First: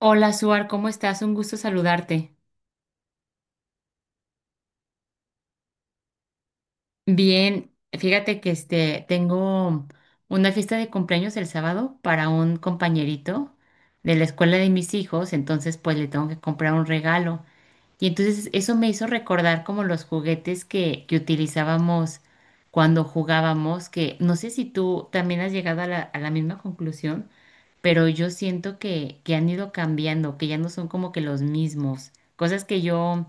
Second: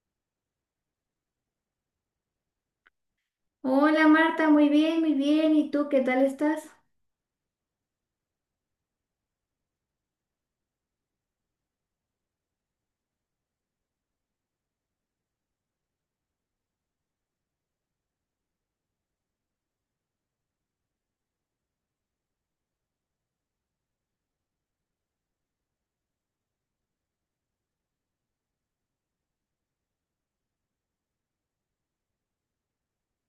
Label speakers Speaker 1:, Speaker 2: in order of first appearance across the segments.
Speaker 1: Hola, Suar, ¿cómo estás? Un gusto saludarte.
Speaker 2: Hola Marta, muy bien, muy bien. ¿Y tú qué tal estás?
Speaker 1: Bien, fíjate que este tengo una fiesta de cumpleaños el sábado para un compañerito de la escuela de mis hijos, entonces pues le tengo que comprar un regalo. Y entonces eso me hizo recordar como los juguetes que utilizábamos cuando jugábamos, que no sé si tú también has llegado a la misma conclusión, pero yo siento que han ido cambiando, que ya no son como que los mismos. Cosas que yo,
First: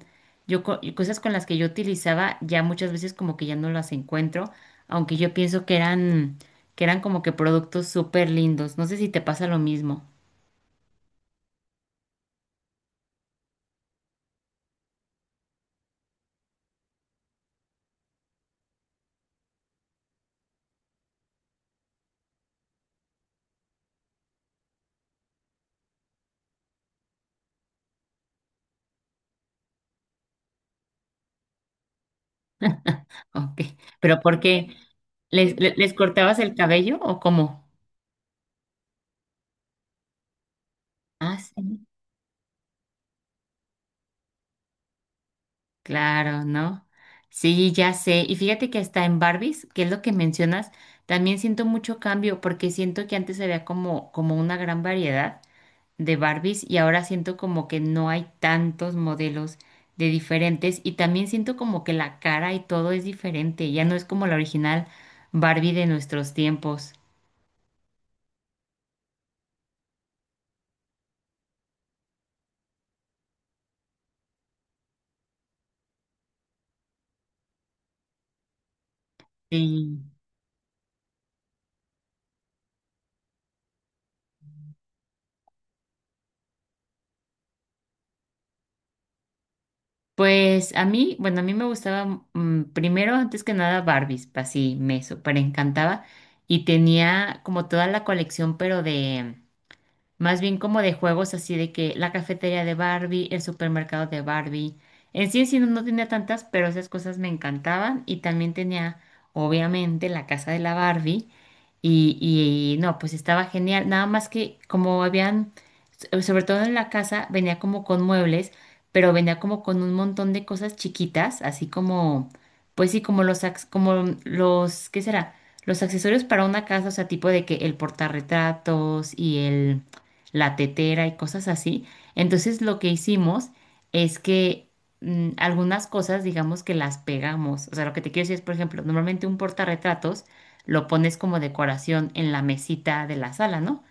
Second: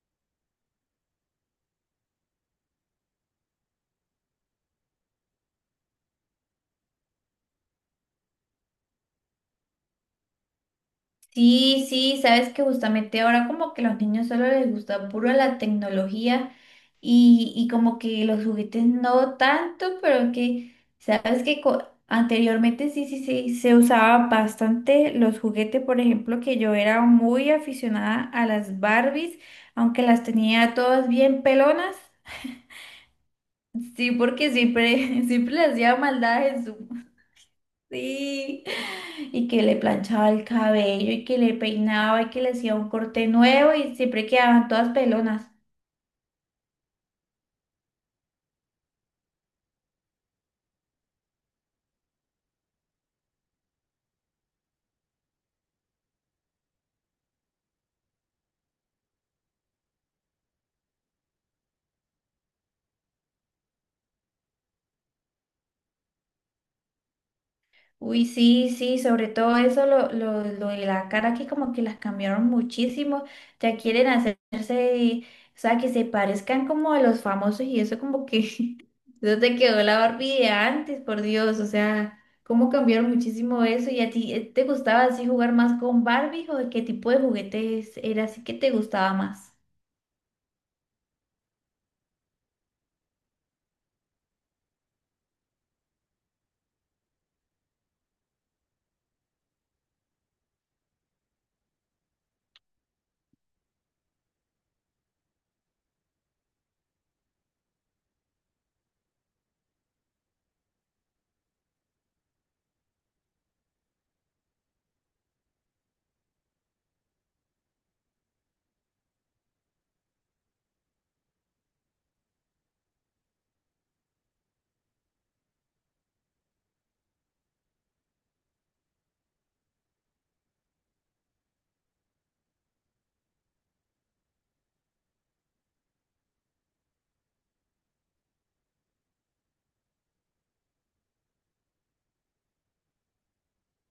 Speaker 1: Cosas con las que yo utilizaba, ya muchas veces como que ya no las encuentro, aunque yo pienso que eran como que productos súper lindos. No sé si te pasa lo mismo.
Speaker 2: Sí, sí, sabes que justamente ahora como que los niños solo les gusta puro la tecnología y como que los juguetes no tanto, pero que sabes que anteriormente sí, sí, sí, se usaba bastante los juguetes, por ejemplo, que yo era muy aficionada a las Barbies, aunque las tenía todas bien pelonas,
Speaker 1: Ok.
Speaker 2: sí,
Speaker 1: ¿Pero por
Speaker 2: porque
Speaker 1: qué?
Speaker 2: siempre, siempre le
Speaker 1: Les
Speaker 2: hacía
Speaker 1: cortabas el
Speaker 2: maldades.
Speaker 1: cabello o cómo?
Speaker 2: Sí, y que le planchaba el cabello y
Speaker 1: Ah,
Speaker 2: que le
Speaker 1: sí.
Speaker 2: peinaba y que le hacía un corte nuevo y siempre quedaban todas pelonas.
Speaker 1: Claro, ¿no? Sí, ya sé. Y fíjate que hasta en Barbies, que es lo que mencionas, también siento mucho cambio porque siento que antes había como una gran variedad de Barbies y ahora siento como que no hay tantos modelos de diferentes y también siento como que la cara y todo es diferente. Ya no es como la original Barbie de nuestros tiempos.
Speaker 2: Uy, sí, sí, sobre todo eso, lo de la cara que como que las cambiaron muchísimo, ya quieren hacerse, o sea, que se parezcan como a los famosos y eso como que, eso te quedó la
Speaker 1: Sí.
Speaker 2: Barbie de antes, por Dios, o sea, cómo cambiaron muchísimo eso. Y a ti, ¿te gustaba así jugar más con Barbie o qué tipo de juguetes era así que te gustaba más?
Speaker 1: Pues a mí, bueno, a mí me gustaba primero, antes que nada, Barbies, así me súper encantaba y tenía como toda la colección, más bien como de juegos así de que la cafetería de Barbie, el supermercado de Barbie. En sí no, no tenía tantas, pero esas cosas me encantaban. Y también tenía, obviamente, la casa de la Barbie. Y no, pues estaba genial. Nada más que como habían, sobre todo en la casa, venía como con muebles, pero venía como con un montón de cosas chiquitas, así como, pues sí, como como los, ¿qué será? Los accesorios para una casa, o sea, tipo de que el portarretratos y el la tetera y cosas así. Entonces lo que hicimos es que algunas cosas, digamos que las pegamos. O sea, lo que te quiero decir es, por ejemplo, normalmente un portarretratos lo pones como decoración en la mesita de la sala, ¿no?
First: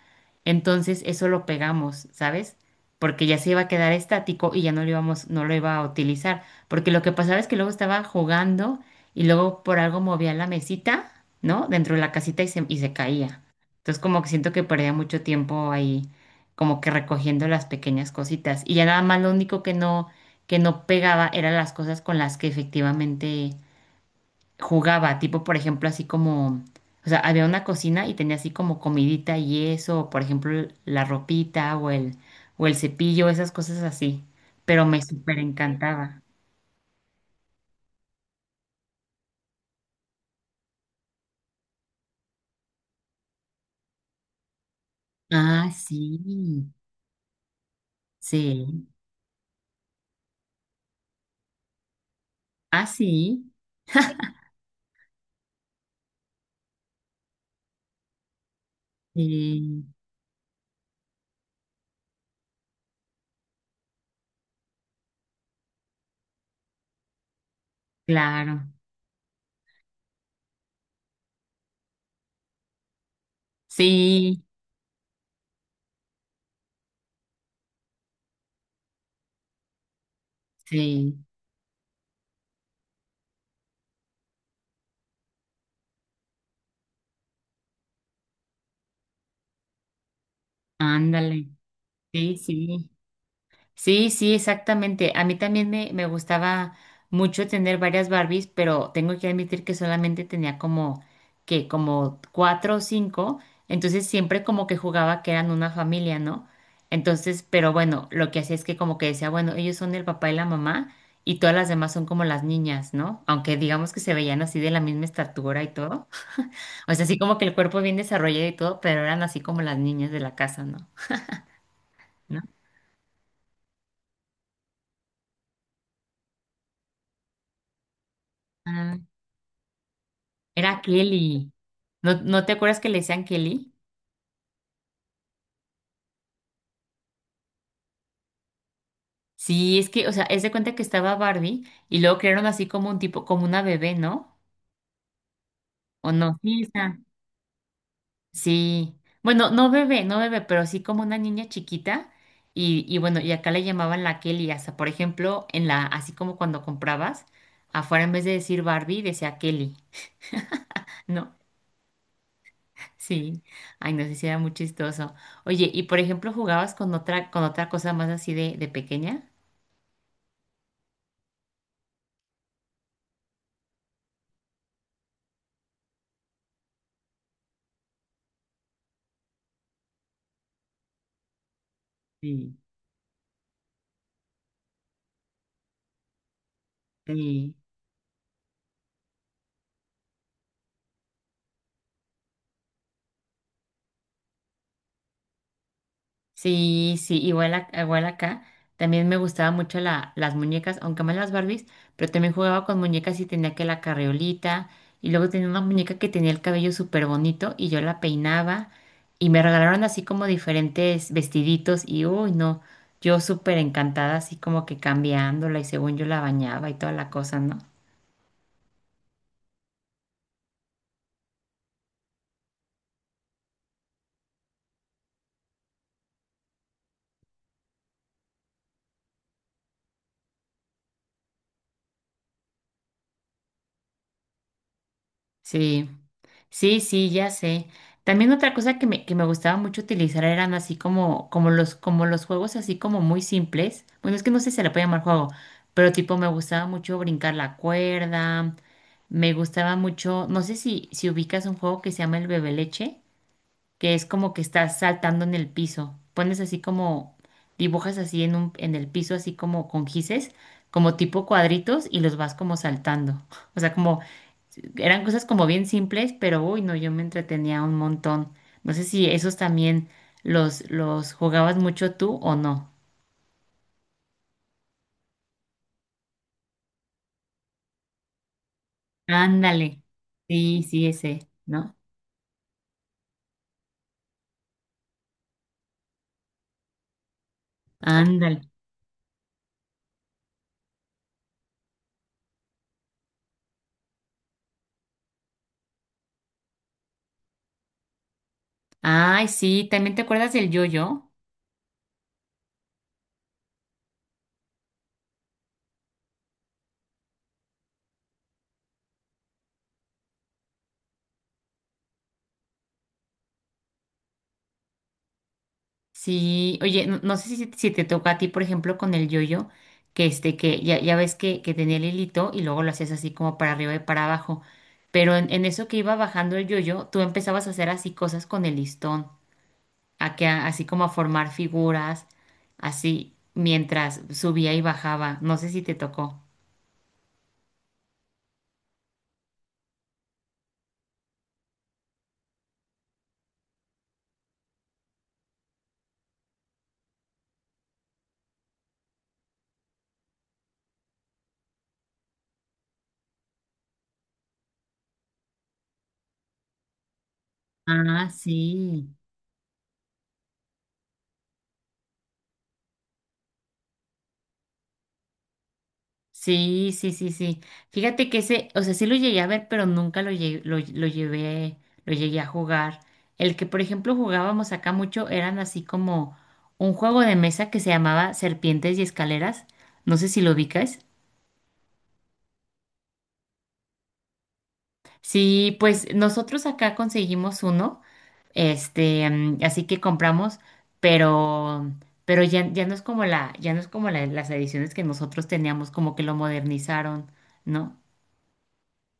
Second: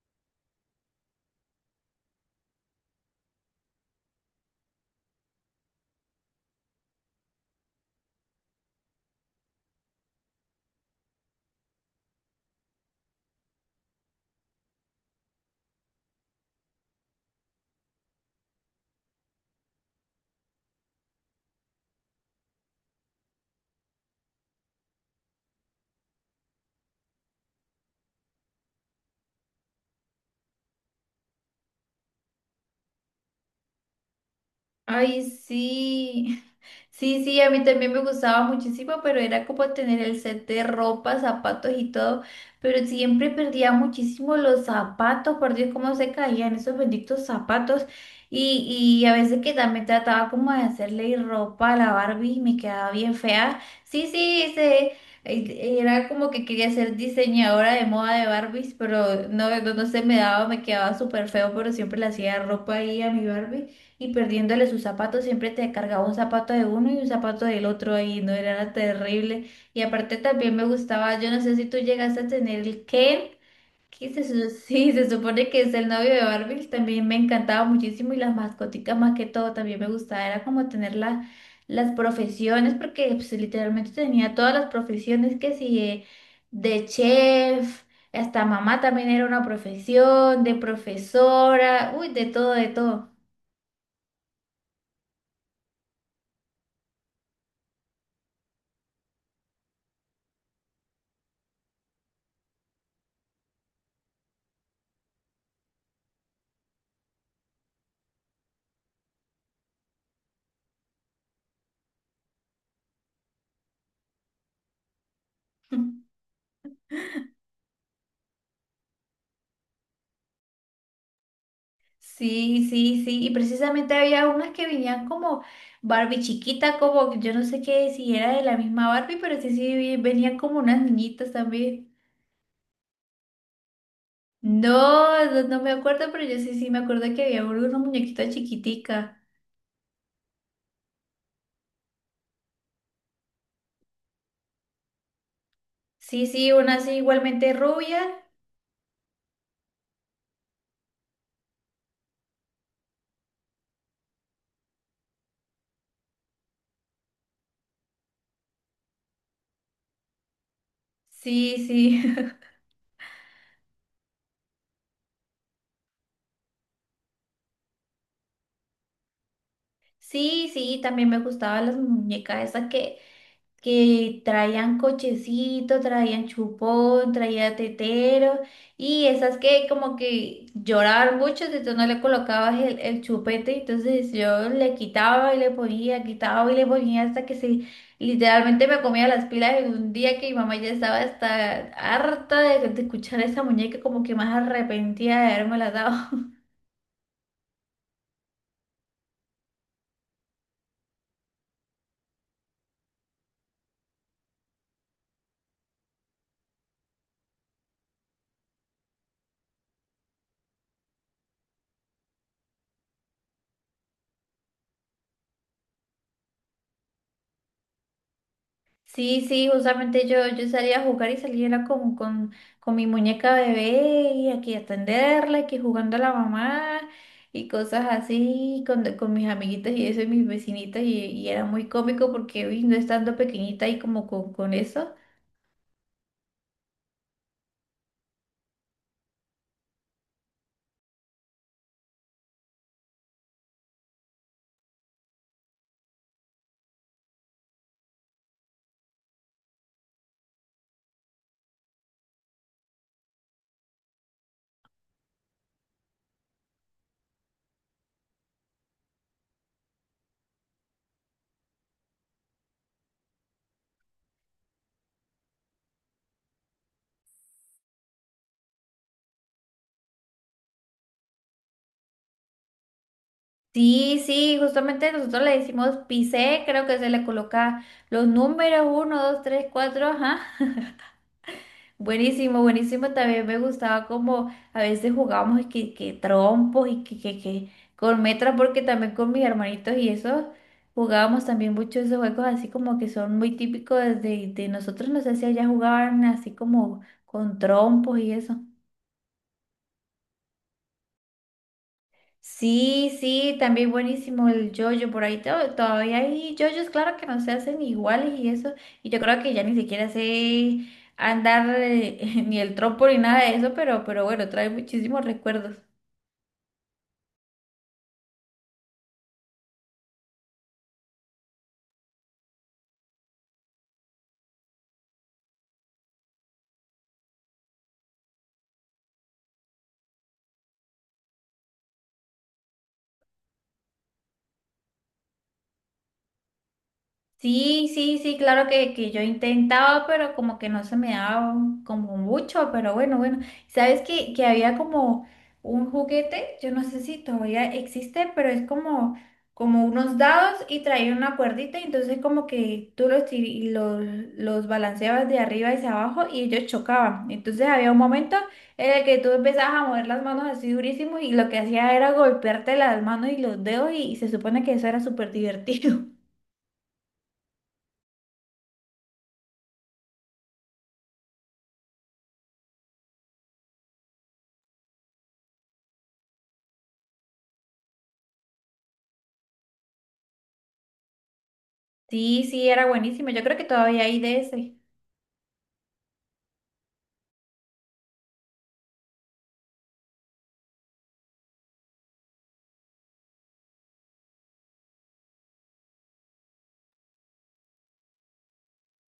Speaker 1: Entonces eso lo pegamos, ¿sabes? Porque ya se iba a quedar estático y ya no no lo iba a utilizar. Porque lo que pasaba es que luego estaba jugando y luego por algo movía la mesita, ¿no? Dentro de la casita y se caía. Entonces como que siento que perdía mucho tiempo ahí como que recogiendo las pequeñas cositas. Y ya nada más lo único que no pegaba eran las cosas con las que efectivamente jugaba. Tipo, por ejemplo, así como, o sea, había una cocina y tenía así como comidita y eso, o por ejemplo, la ropita o el cepillo, esas cosas así. Pero me
Speaker 2: Ay,
Speaker 1: súper encantaba.
Speaker 2: sí. Sí, sí, a mí también me gustaba muchísimo, pero era como tener el set de ropa, zapatos y todo, pero siempre perdía muchísimo los zapatos, por Dios,
Speaker 1: Ah,
Speaker 2: cómo se caían
Speaker 1: sí,
Speaker 2: esos benditos zapatos.
Speaker 1: sí.
Speaker 2: Y a veces que también trataba como de hacerle ropa a la Barbie y me
Speaker 1: Ah,
Speaker 2: quedaba bien
Speaker 1: sí,
Speaker 2: fea. Sí, sí, se, era como que quería ser diseñadora de moda de Barbies, pero no, no,
Speaker 1: sí,
Speaker 2: no se me daba, me quedaba súper feo, pero siempre le hacía ropa ahí a mi Barbie. Y perdiéndole sus zapatos, siempre te cargaba un zapato de uno y un zapato del otro ahí, no era
Speaker 1: claro.
Speaker 2: terrible. Y aparte también me gustaba, yo no sé si tú llegaste a tener el Ken, que se,
Speaker 1: Sí,
Speaker 2: sí, se supone que es el novio de Barbie, también me encantaba muchísimo y las mascoticas más que todo también me gustaba, era como tener
Speaker 1: sí,
Speaker 2: las profesiones, porque pues, literalmente tenía todas las profesiones que si de chef. Hasta mamá también era una profesión, de
Speaker 1: ándale.
Speaker 2: profesora, uy, de
Speaker 1: Sí,
Speaker 2: todo, de
Speaker 1: sí.
Speaker 2: todo.
Speaker 1: Sí, sí, exactamente. A mí también me gustaba mucho tener varias Barbies, pero tengo que admitir que solamente tenía como cuatro o cinco, entonces siempre como que jugaba que eran una familia, ¿no? Entonces, pero bueno, lo que hacía es que como que decía, bueno, ellos son el papá y la mamá y todas las demás son como las niñas, ¿no? Aunque digamos que se veían así de la misma estatura y todo. O sea, así como que el cuerpo bien desarrollado y todo, pero eran así como las niñas de la casa, ¿no? ¿No?
Speaker 2: Sí, sí, sí. Y precisamente había unas que venían como Barbie chiquita, como que yo no sé qué si era de la misma
Speaker 1: Ah.
Speaker 2: Barbie, pero sí, sí, venían como
Speaker 1: Era
Speaker 2: unas niñitas
Speaker 1: Kelly.
Speaker 2: también.
Speaker 1: ¿No, no te acuerdas que le decían Kelly?
Speaker 2: No, no, no me acuerdo, pero yo sí, sí me acuerdo que había una muñequita chiquitica.
Speaker 1: Sí, es que, o sea, es de cuenta que estaba Barbie y luego crearon así como un tipo, como una bebé, ¿no? ¿O
Speaker 2: Sí,
Speaker 1: no?
Speaker 2: sí,
Speaker 1: Sí,
Speaker 2: una así
Speaker 1: está.
Speaker 2: igualmente rubia.
Speaker 1: Sí. Bueno, no bebé, no bebé, pero sí como una niña chiquita. Y bueno, y acá le llamaban la Kelly, hasta por ejemplo, en la, así como cuando comprabas, afuera en vez de decir Barbie, decía Kelly, ¿no?
Speaker 2: Sí, sí.
Speaker 1: Sí. Ay, no sé si era muy chistoso. Oye, y por ejemplo, ¿jugabas con con otra cosa más así de pequeña?
Speaker 2: Sí, sí, también me gustaban las muñecas esas que traían cochecito, traían chupón, traía tetero y esas que como que lloraban mucho, entonces no le
Speaker 1: Sí,
Speaker 2: colocabas el chupete, entonces yo le quitaba y le ponía, quitaba y le ponía hasta que
Speaker 1: sí.
Speaker 2: se literalmente me comía las pilas en un día que mi mamá ya estaba hasta harta de escuchar a esa muñeca como que más arrepentida de haberme la dado.
Speaker 1: Sí, sí, igual, igual acá. También me gustaba mucho las muñecas, aunque más las Barbies, pero también jugaba con muñecas y tenía que la carriolita. Y luego tenía una muñeca que tenía el cabello súper bonito y yo la peinaba. Y me regalaron así como diferentes vestiditos y uy, no, yo súper encantada, así como que cambiándola y según yo la bañaba y toda la cosa, ¿no?
Speaker 2: Sí, sí, justamente yo salía a jugar y salía era como con mi muñeca bebé y aquí atenderla, aquí jugando a la mamá y cosas así con mis amiguitas y eso y mis vecinitas y era muy cómico porque uy, no estando pequeñita y como con eso.
Speaker 1: Sí, sí, sí, ya sé. También otra cosa que me gustaba mucho utilizar eran así como, como como los juegos así como muy simples. Bueno, es que no sé si se le puede llamar juego, pero tipo me gustaba mucho brincar la cuerda, me gustaba mucho, no sé si ubicas un juego que se llama el bebe leche, que es como que estás saltando en el piso. Pones así como, dibujas así en el piso, así como con gises, como tipo cuadritos, y los vas como saltando. O sea, como eran cosas como bien simples, pero uy, no, yo me entretenía un montón. No sé si esos también los jugabas mucho tú o no.
Speaker 2: Sí, sí, justamente nosotros le decimos pisé, creo que se le coloca los números uno, dos, tres,
Speaker 1: Ándale.
Speaker 2: cuatro, ajá.
Speaker 1: Sí, sí, ese, ¿no?
Speaker 2: Buenísimo, buenísimo. También me gustaba como a veces jugábamos que trompos y que con metras,
Speaker 1: Ándale.
Speaker 2: porque también con mis hermanitos y eso jugábamos también mucho esos juegos así como que son muy típicos de nosotros. No sé si allá jugaban así como con trompos y eso.
Speaker 1: Ay, sí, ¿también te acuerdas del yo-yo?
Speaker 2: Sí, sí, también buenísimo el yoyo. Por ahí todavía hay yoyos, claro que no se hacen iguales y eso. Y yo creo que ya ni siquiera sé andar ni el trompo ni nada de eso, pero bueno, trae muchísimos recuerdos.
Speaker 1: Sí, oye, no, no sé si te toca a ti, por ejemplo, con el yo-yo, que este, que ya, ya ves que tenía el hilito y luego lo hacías así como para arriba y para abajo. Pero en eso que iba bajando el yo-yo, tú empezabas a hacer así cosas con el listón. A que así como a formar figuras, así mientras subía y bajaba. No sé si te tocó.
Speaker 2: Sí, sí, sí, claro que yo intentaba, pero como que no se me daba como mucho, pero bueno, bueno. ¿Sabes que había como un juguete? Yo no sé si todavía existe, pero es como, como unos dados y traía una cuerdita, y entonces como que tú los, los balanceabas de arriba hacia abajo y ellos chocaban. Entonces había un
Speaker 1: Ah,
Speaker 2: momento en el
Speaker 1: sí.
Speaker 2: que tú empezabas a mover las manos así durísimo y lo que hacía era golpearte las manos y los dedos y se supone que eso era súper divertido.
Speaker 1: Sí, sí, sí, sí. Fíjate que ese, o sea, sí lo llegué a ver, pero nunca lo llevé, lo llegué a jugar. El que, por ejemplo, jugábamos acá mucho eran así como un juego de mesa que se llamaba Serpientes y Escaleras. No sé si lo ubicas.
Speaker 2: Sí, sí, era buenísimo. Yo creo que todavía hay de ese.
Speaker 1: Sí, pues nosotros acá conseguimos uno. Este, así que compramos, pero, pero ya, ya no es como ya no es como las ediciones que nosotros teníamos, como que lo modernizaron, ¿no?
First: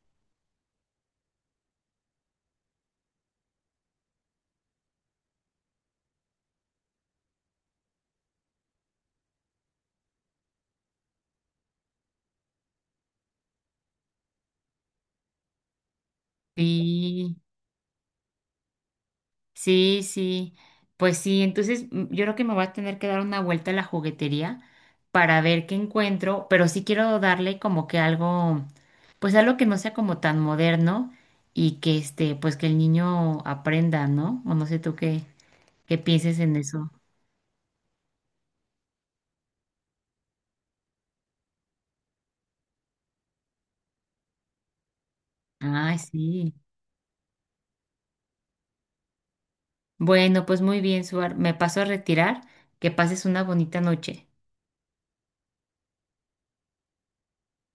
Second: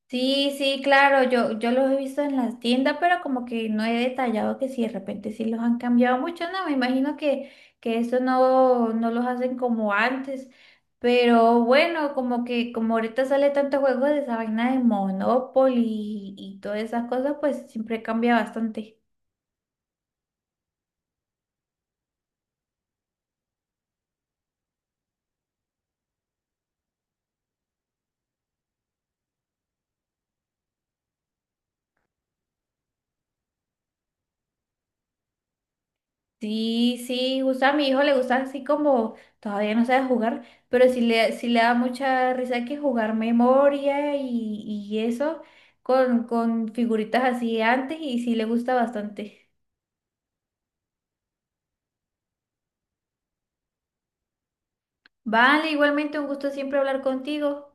Speaker 2: Sí, sí, claro, yo los he visto en las tiendas, pero como que no he detallado que si de repente sí los han cambiado mucho, no, me imagino que eso no, no los hacen como antes. Pero bueno, como que como ahorita sale tanto juego de esa vaina de Monopoly y todas esas
Speaker 1: Sí,
Speaker 2: cosas, pues siempre cambia bastante.
Speaker 1: sí, sí. Pues sí, entonces yo creo que me voy a tener que dar una vuelta a la juguetería para ver qué encuentro, pero sí quiero darle como que algo, pues algo que no sea como tan moderno y que este, pues que el niño aprenda, ¿no? O no sé tú qué pienses en eso.
Speaker 2: Sí, sí, justo a mi hijo le gusta así como todavía no sabe jugar, pero sí le da mucha risa que jugar memoria y eso
Speaker 1: Ay, sí.
Speaker 2: con figuritas así antes y sí le gusta bastante.
Speaker 1: Bueno, pues muy bien, Suar. Me paso a retirar. Que pases una bonita noche.
Speaker 2: Vale, igualmente un gusto siempre hablar contigo.